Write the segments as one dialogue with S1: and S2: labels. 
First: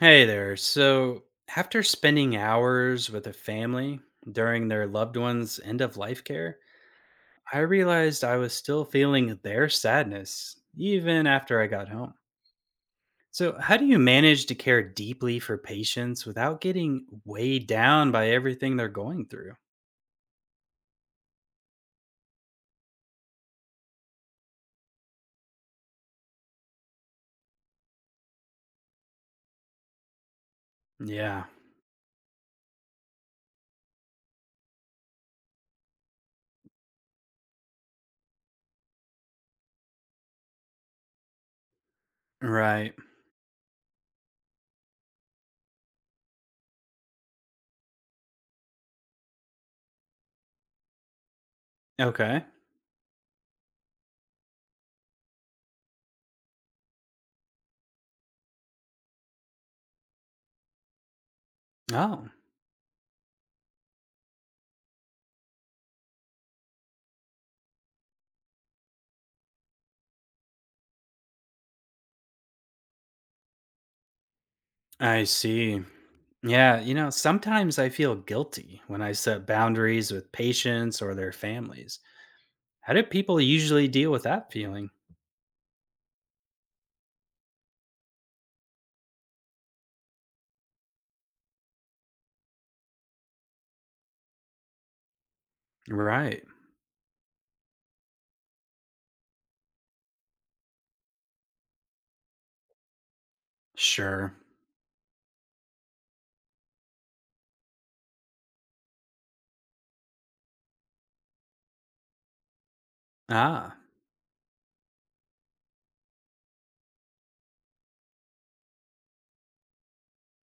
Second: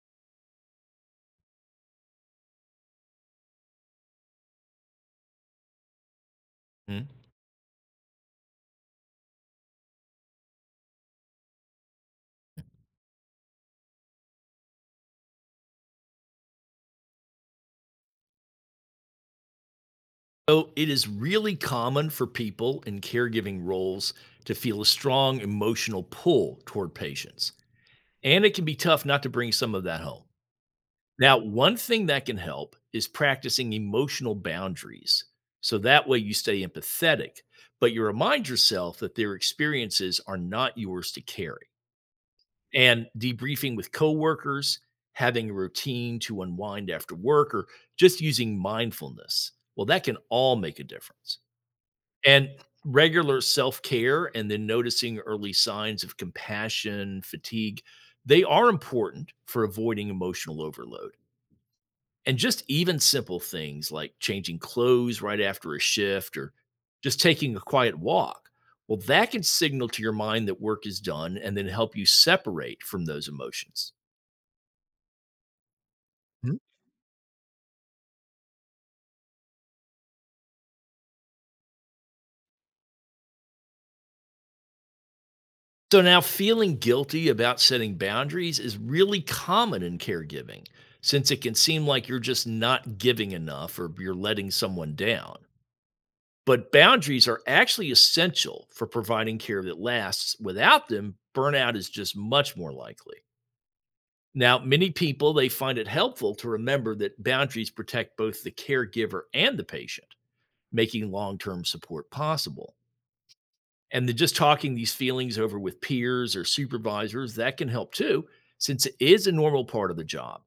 S1: Hey there. So, after spending hours with a family during their loved one's end of life care,
S2: Mhm.
S1: I realized I was still feeling their sadness even after I got home. So, how do you manage to care deeply for patients without getting weighed down by everything they're going through?
S2: So it is really common for people in caregiving roles to feel a strong emotional pull toward patients. And it can be tough not to bring some of that home. Now,
S1: Yeah,
S2: one thing that can help is practicing emotional boundaries. So that way you stay empathetic, but you remind yourself that their experiences are not yours to carry.
S1: right.
S2: And debriefing with coworkers, having a routine to unwind after work, or just using mindfulness, well, that can all make a difference.
S1: Okay.
S2: And regular self-care and then noticing early signs of compassion, fatigue, they are important for avoiding emotional overload.
S1: Oh,
S2: And just even simple things like changing clothes right after a shift or just taking a quiet walk, well, that can signal to your mind that work is done and then help you separate from those emotions.
S1: I see. Yeah, sometimes I feel guilty when I set boundaries with patients or their families. How do people usually deal with that feeling?
S2: So now feeling guilty about setting boundaries is really common in caregiving since it can seem like you're just not giving enough or you're letting someone down.
S1: Right.
S2: But boundaries are actually essential for providing care that lasts. Without them, burnout is just much more likely.
S1: Sure.
S2: Now, many people they find it helpful to remember that boundaries protect both the caregiver and the patient, making long-term support possible,
S1: Ah,
S2: and then just talking these feelings over with peers or supervisors that can help too, since it is a normal part of the job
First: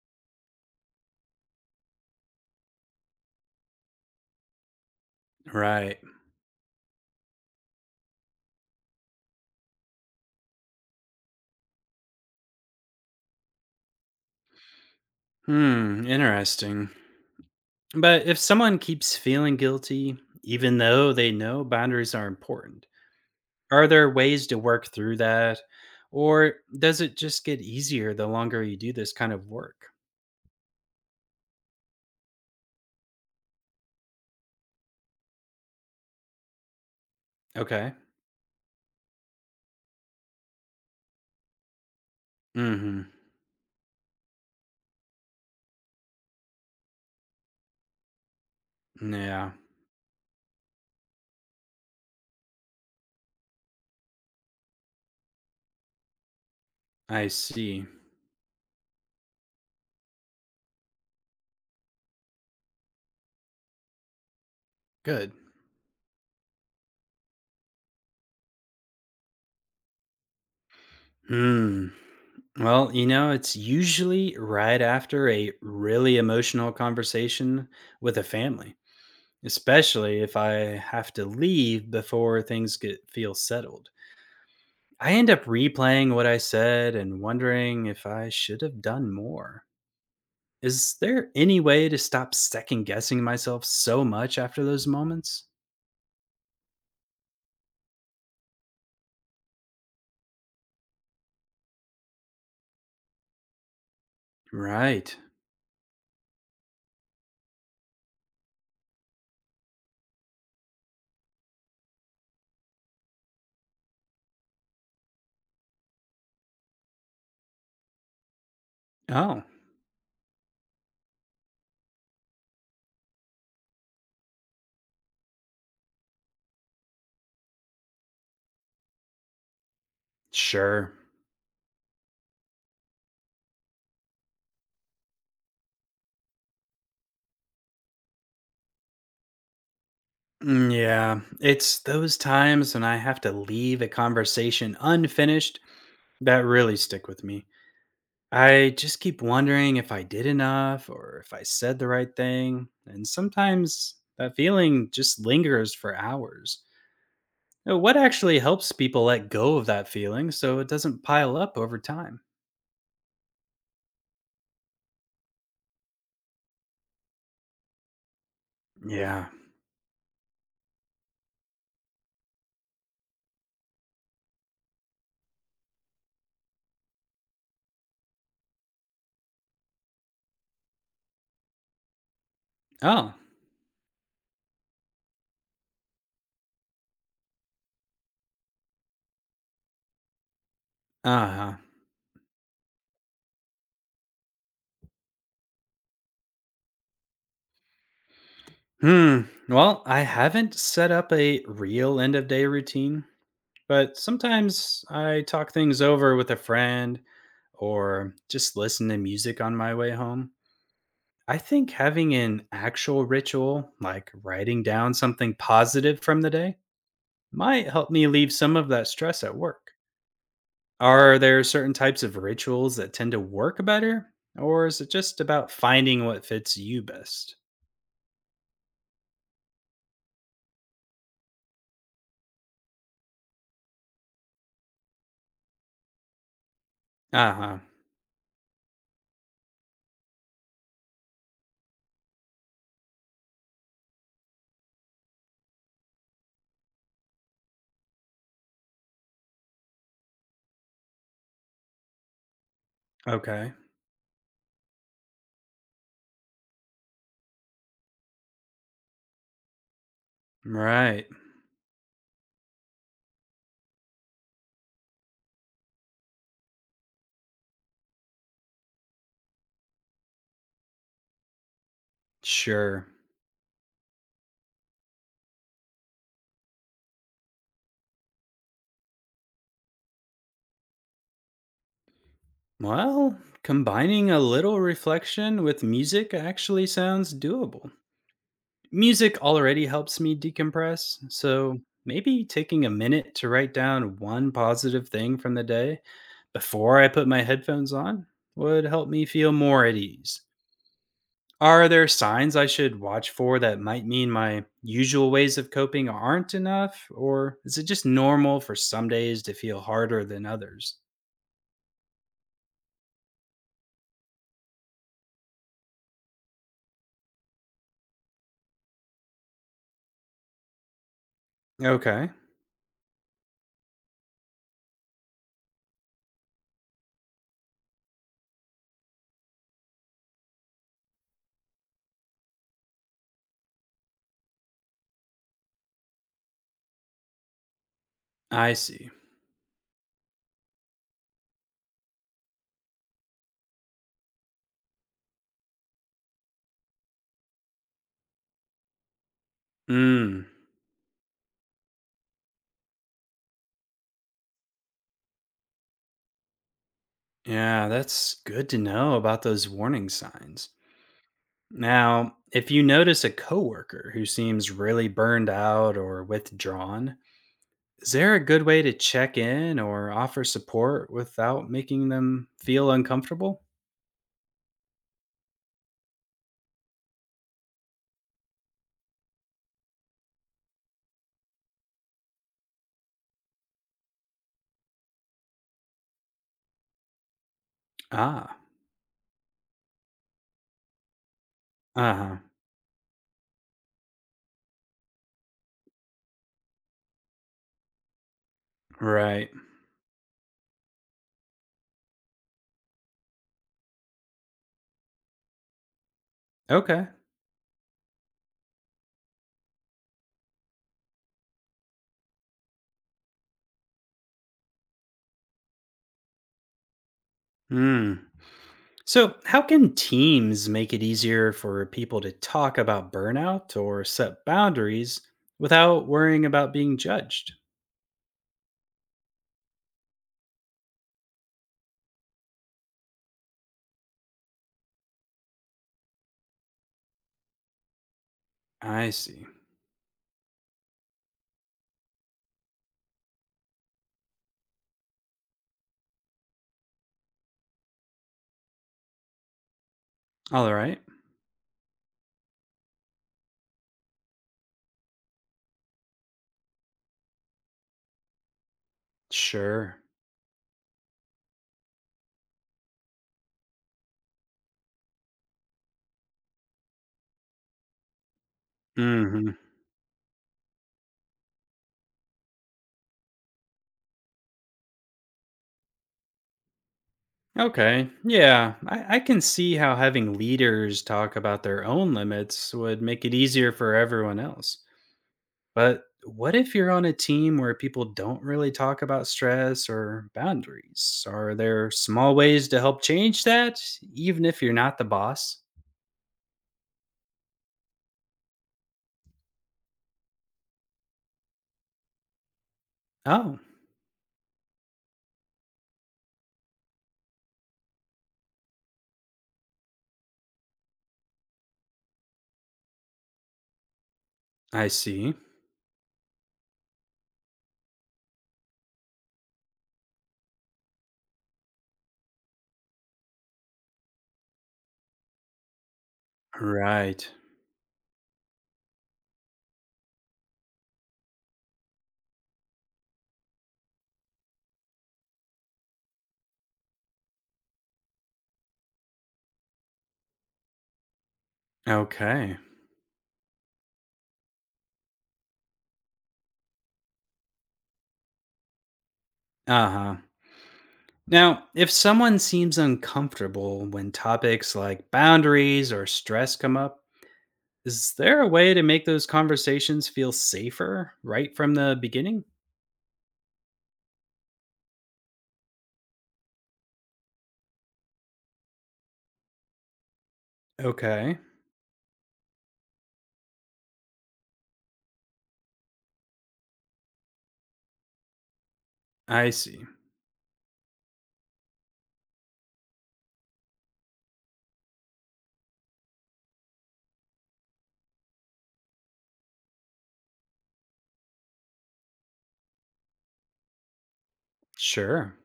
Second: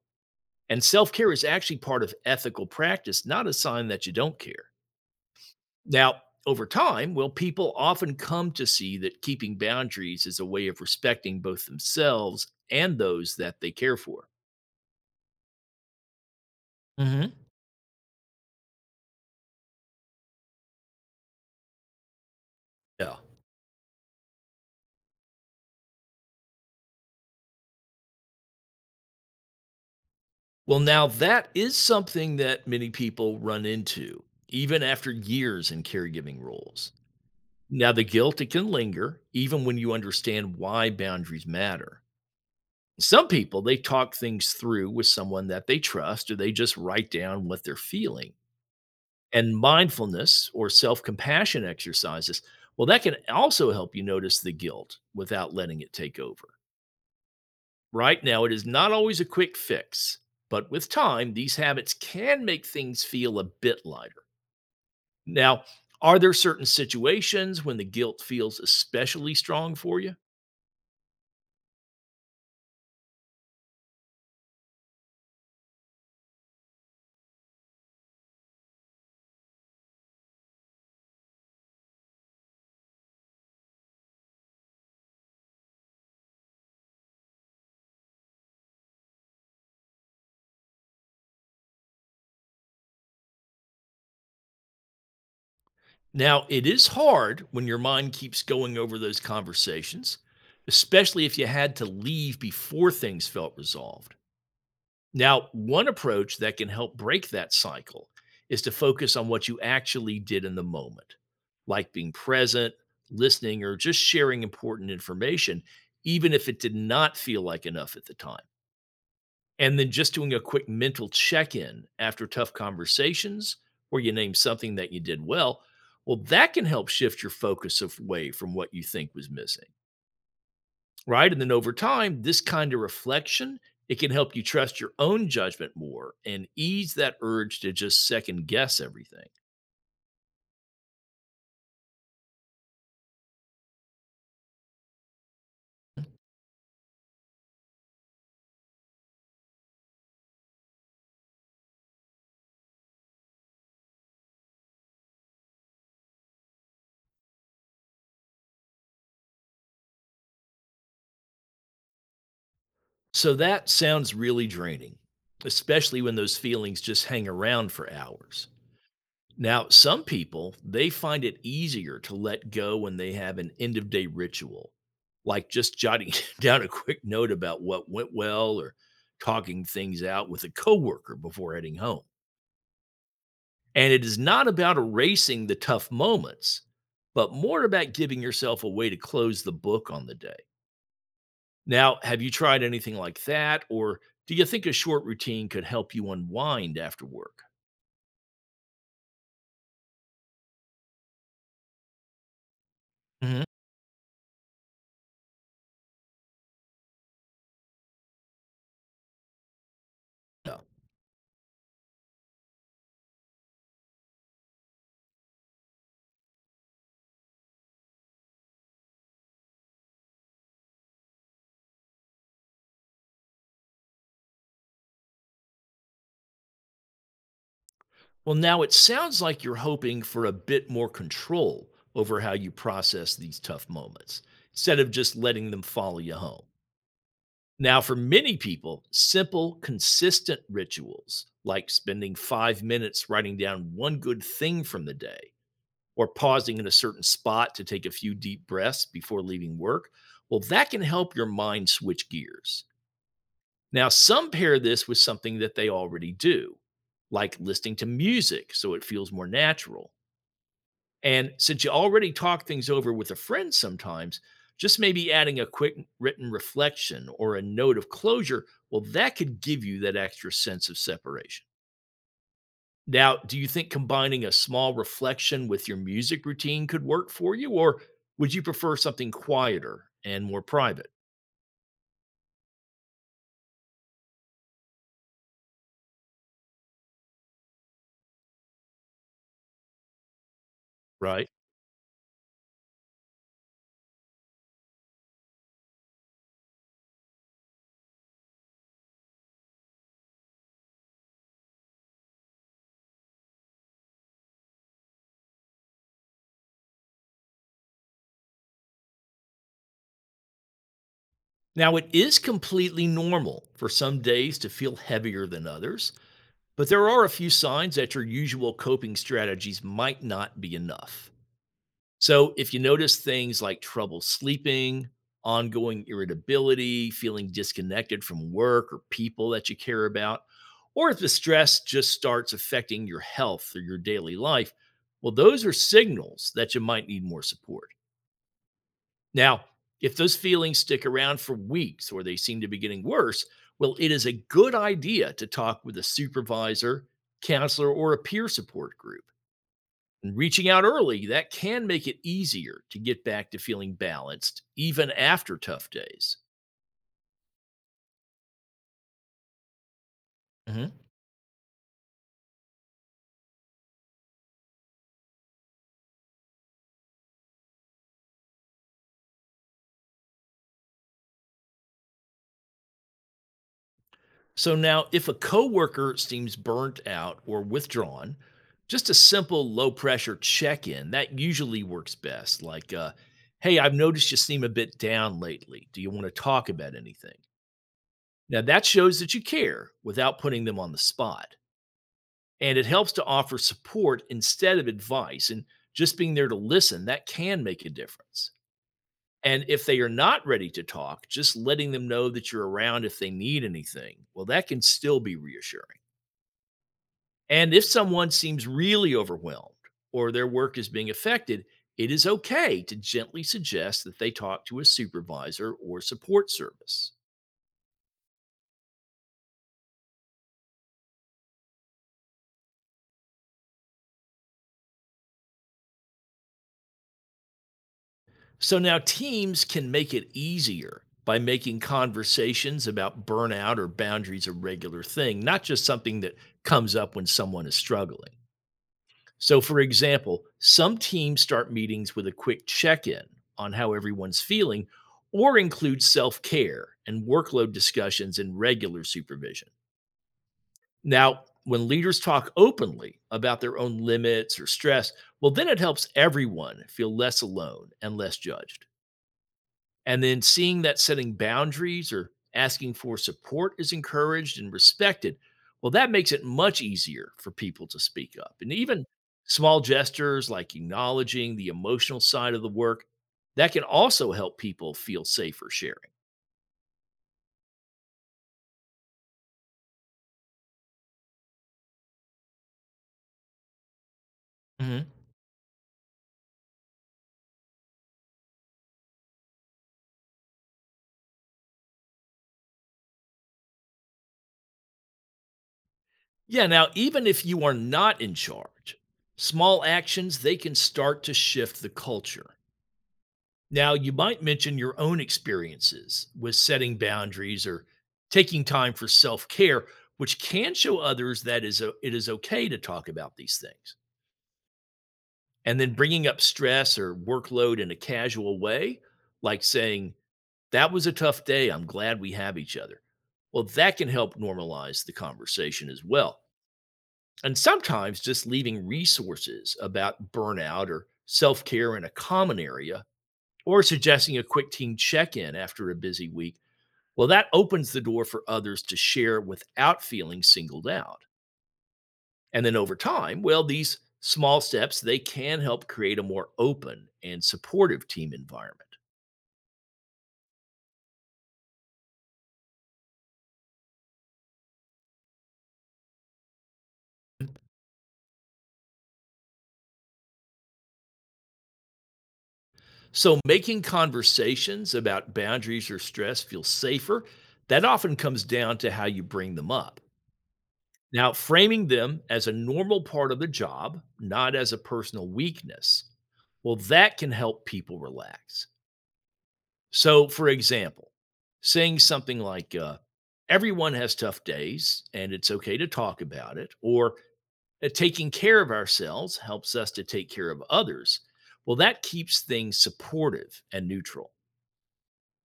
S2: and self-care is actually part of ethical practice, not a sign that you don't care.
S1: right.
S2: Now, over time, well, people often come to see that keeping boundaries is a way of respecting both themselves and those that they care for.
S1: Hmm, interesting.
S2: hmm
S1: But if someone keeps feeling guilty, even though they know boundaries are important,
S2: yeah.
S1: are there ways to work through that? Or does it just get easier the longer you do this kind of work?
S2: Well, now that is something that many people run into, even after years in caregiving roles. Now,
S1: Okay.
S2: the guilt, it can linger even when you understand why boundaries matter.
S1: Mm-hmm.
S2: Some people, they talk things through with someone that they trust or they just write down what they're feeling.
S1: Yeah,
S2: And mindfulness or self compassion exercises, well, that can also help you notice the guilt without letting it take over.
S1: I see.
S2: Right now, it is not always a quick fix, but with time, these habits can make things feel a bit lighter.
S1: Good.
S2: Now, are there certain situations when the guilt feels especially strong for you?
S1: Hmm. Well, it's usually right after a really emotional conversation with a family, especially if I have to leave before things get feel settled. I end up replaying what I said and wondering if I should have done more. Is there any way to stop second guessing myself so much after those moments?
S2: Now, it is hard when your mind keeps going over those conversations, especially if you had to leave before things felt resolved.
S1: Right.
S2: Now, one approach that can help break that cycle is to focus on what you actually did in the moment, like being present, listening, or just sharing important information, even if it did not feel like enough at the time.
S1: Oh,
S2: And then just doing a quick mental check in after tough conversations where you name something that you did well, well, that can help shift your focus away from what you think was missing.
S1: sure.
S2: Right. And then over time, this kind of reflection, it can help you trust your own judgment more and ease that urge to just second guess everything.
S1: Mm, yeah, it's those times when I have to leave a conversation unfinished that really stick with me. I just keep wondering if I did enough or if I said the right thing, and sometimes that feeling just lingers for hours. Now, what actually helps people let go of that feeling so it doesn't pile up over time?
S2: So that sounds really draining, especially when those feelings just hang around for hours.
S1: Yeah.
S2: Now, some people, they find it easier to let go when they have an end of day ritual, like just jotting down a quick note about what went well or talking things out with a coworker before heading home.
S1: Oh.
S2: And it is not about erasing the tough moments, but more about giving yourself a way to close the book on the day.
S1: Uh-huh.
S2: Now, have you tried anything like that, or do you think a short routine could help you unwind after work?
S1: Hmm. Well, I haven't set up a real end of day routine,
S2: Mhm.
S1: but sometimes I talk things over with a friend or just listen to music on my way home. I think having an actual ritual, like writing down something positive from the day, might help me leave some of that stress at work. Are there certain types of rituals that tend to work better, or is it just about finding what fits you best?
S2: Well, now it sounds like you're hoping for a bit more control over how you process these tough moments instead of just letting them follow you home.
S1: Uh huh.
S2: Now, for many people, simple, consistent rituals like spending 5 minutes writing down one good thing from the day or pausing in a certain spot to take a few deep breaths before leaving work, well, that can help your mind switch gears.
S1: Okay.
S2: Now, some pair this with something that they already do, like listening to music so it feels more natural,
S1: Right.
S2: and since you already talk things over with a friend sometimes, just maybe adding a quick written reflection or a note of closure, well, that could give you that extra sense of separation.
S1: Sure.
S2: Now, do you think combining a small reflection with your music routine could work for you, or would you prefer something quieter and more private?
S1: Well, combining a little reflection with music actually sounds doable. Music already helps me decompress,
S2: Right.
S1: so maybe taking a minute to write down one positive thing from the day before I put my headphones on would help me feel more at ease. Are there signs I should watch for that might mean my usual ways of coping aren't enough, or is it just normal for some days to feel harder than others?
S2: Now, it is completely normal for some days to feel heavier than others, but there are a few signs that your usual coping strategies might not be enough.
S1: Okay,
S2: So, if you notice things like trouble sleeping, ongoing irritability, feeling disconnected from work or people that you care about, or if the stress just starts affecting your health or your daily life, well, those are signals that you might need more support.
S1: I see.
S2: Now, if those feelings stick around for weeks or they seem to be getting worse, well, it is a good idea to talk with a supervisor, counselor, or a peer support group. And
S1: Mm,
S2: reaching out early, that can make it easier to get back to feeling balanced, even after tough days.
S1: yeah, that's good to know about those warning signs.
S2: hmm
S1: Now, if you notice a coworker who seems really burned out or withdrawn, is there a good way to check in or offer support without making them feel uncomfortable?
S2: So now, if a coworker seems burnt out or withdrawn, just a simple low pressure check in that usually works best. Like, hey, I've noticed you seem a bit down lately. Do you want to talk about anything?
S1: Ah,
S2: Now, that shows that you care without putting them on the spot.
S1: uh huh.
S2: And it helps to offer support instead of advice. And just being there to listen, that can make a difference.
S1: Right.
S2: And if they are not ready to talk, just letting them know that you're around if they need anything, well, that can still be reassuring.
S1: Okay.
S2: And if someone seems really overwhelmed or their work is being affected, it is okay to gently suggest that they talk to a supervisor or support service.
S1: Hmm. So, how can teams make it easier for people to talk about burnout or set boundaries without worrying about being judged?
S2: So now teams can make it easier by making conversations about burnout or boundaries a regular thing, not just something that comes up when someone is struggling.
S1: I see.
S2: So, for example, some teams start meetings with a quick check in on how everyone's feeling or include self care and workload discussions in regular supervision.
S1: All right.
S2: Now, when leaders talk openly about their own limits or stress, well, then it helps everyone feel less alone and less judged.
S1: Sure.
S2: And then seeing that setting boundaries or asking for support is encouraged and respected, well, that makes it much easier for people to speak up. And even
S1: Mm-hmm.
S2: small gestures like acknowledging the emotional side of the work, that can also help people feel safer sharing.
S1: Okay. Yeah. I can see how having leaders talk about their own limits would make it easier for everyone else.
S2: hmm
S1: But what if you're on a team where people don't really talk about stress or boundaries? Are there small ways to help change that, even if you're not the boss?
S2: Yeah, now even if you are not in charge, small actions they can start to shift the culture.
S1: Oh,
S2: Now, you might mention your own experiences with setting boundaries or taking time for self care, which can show others that it is okay to talk about these things.
S1: I see.
S2: And then bringing up stress or workload in a casual way, like saying, that was a tough day. I'm glad we have each other. Well, that can help normalize the conversation as well.
S1: Right.
S2: And sometimes just leaving resources about burnout or self care in a common area or suggesting a quick team check in after a busy week, well, that opens the door for others to share without feeling singled out.
S1: Okay.
S2: And then over time, well, these small steps, they can help create a more open and supportive team environment.
S1: Uh huh. Now, if someone seems uncomfortable when topics like boundaries or stress come up, is there a way to make those conversations feel safer right from the beginning?
S2: So making conversations about boundaries or stress feel safer, that often comes down to how you bring them up. Now,
S1: Okay.
S2: framing them as a normal part of the job, not as a personal weakness, well, that can help people relax.
S1: I see.
S2: So, for example, saying something like, everyone has tough days and it's okay to talk about it, or that taking care of ourselves helps us to take care of others. Well, that keeps things supportive and neutral.
S1: Sure.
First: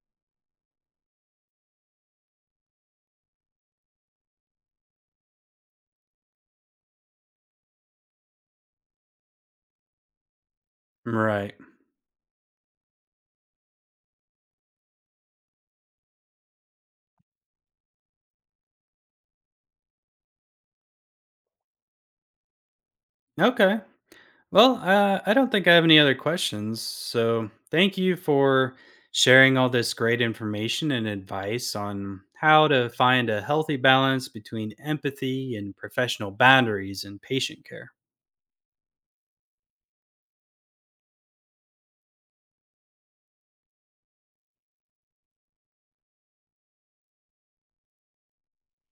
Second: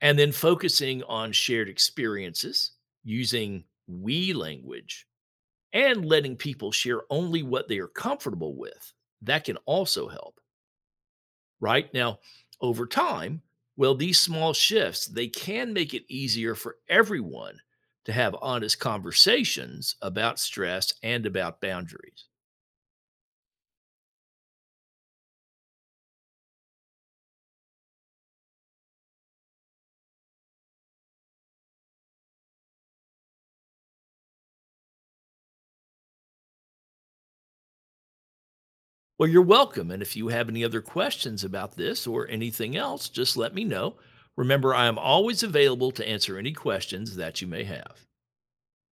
S2: And then focusing on shared experiences, using we language, and letting people share only what they are comfortable with, that can also help.
S1: Right.
S2: Right? Now, over time, well, these small shifts, they can make it easier for everyone to have honest conversations about stress and about boundaries.
S1: Okay. Well, I don't think I have any other questions. So thank you for sharing all this great information and advice on how to find a healthy balance between empathy and professional boundaries in patient care.
S2: Well, you're welcome. And if you have any other questions about this or anything else, just let me know. Remember, I am always available to answer any questions that you may have.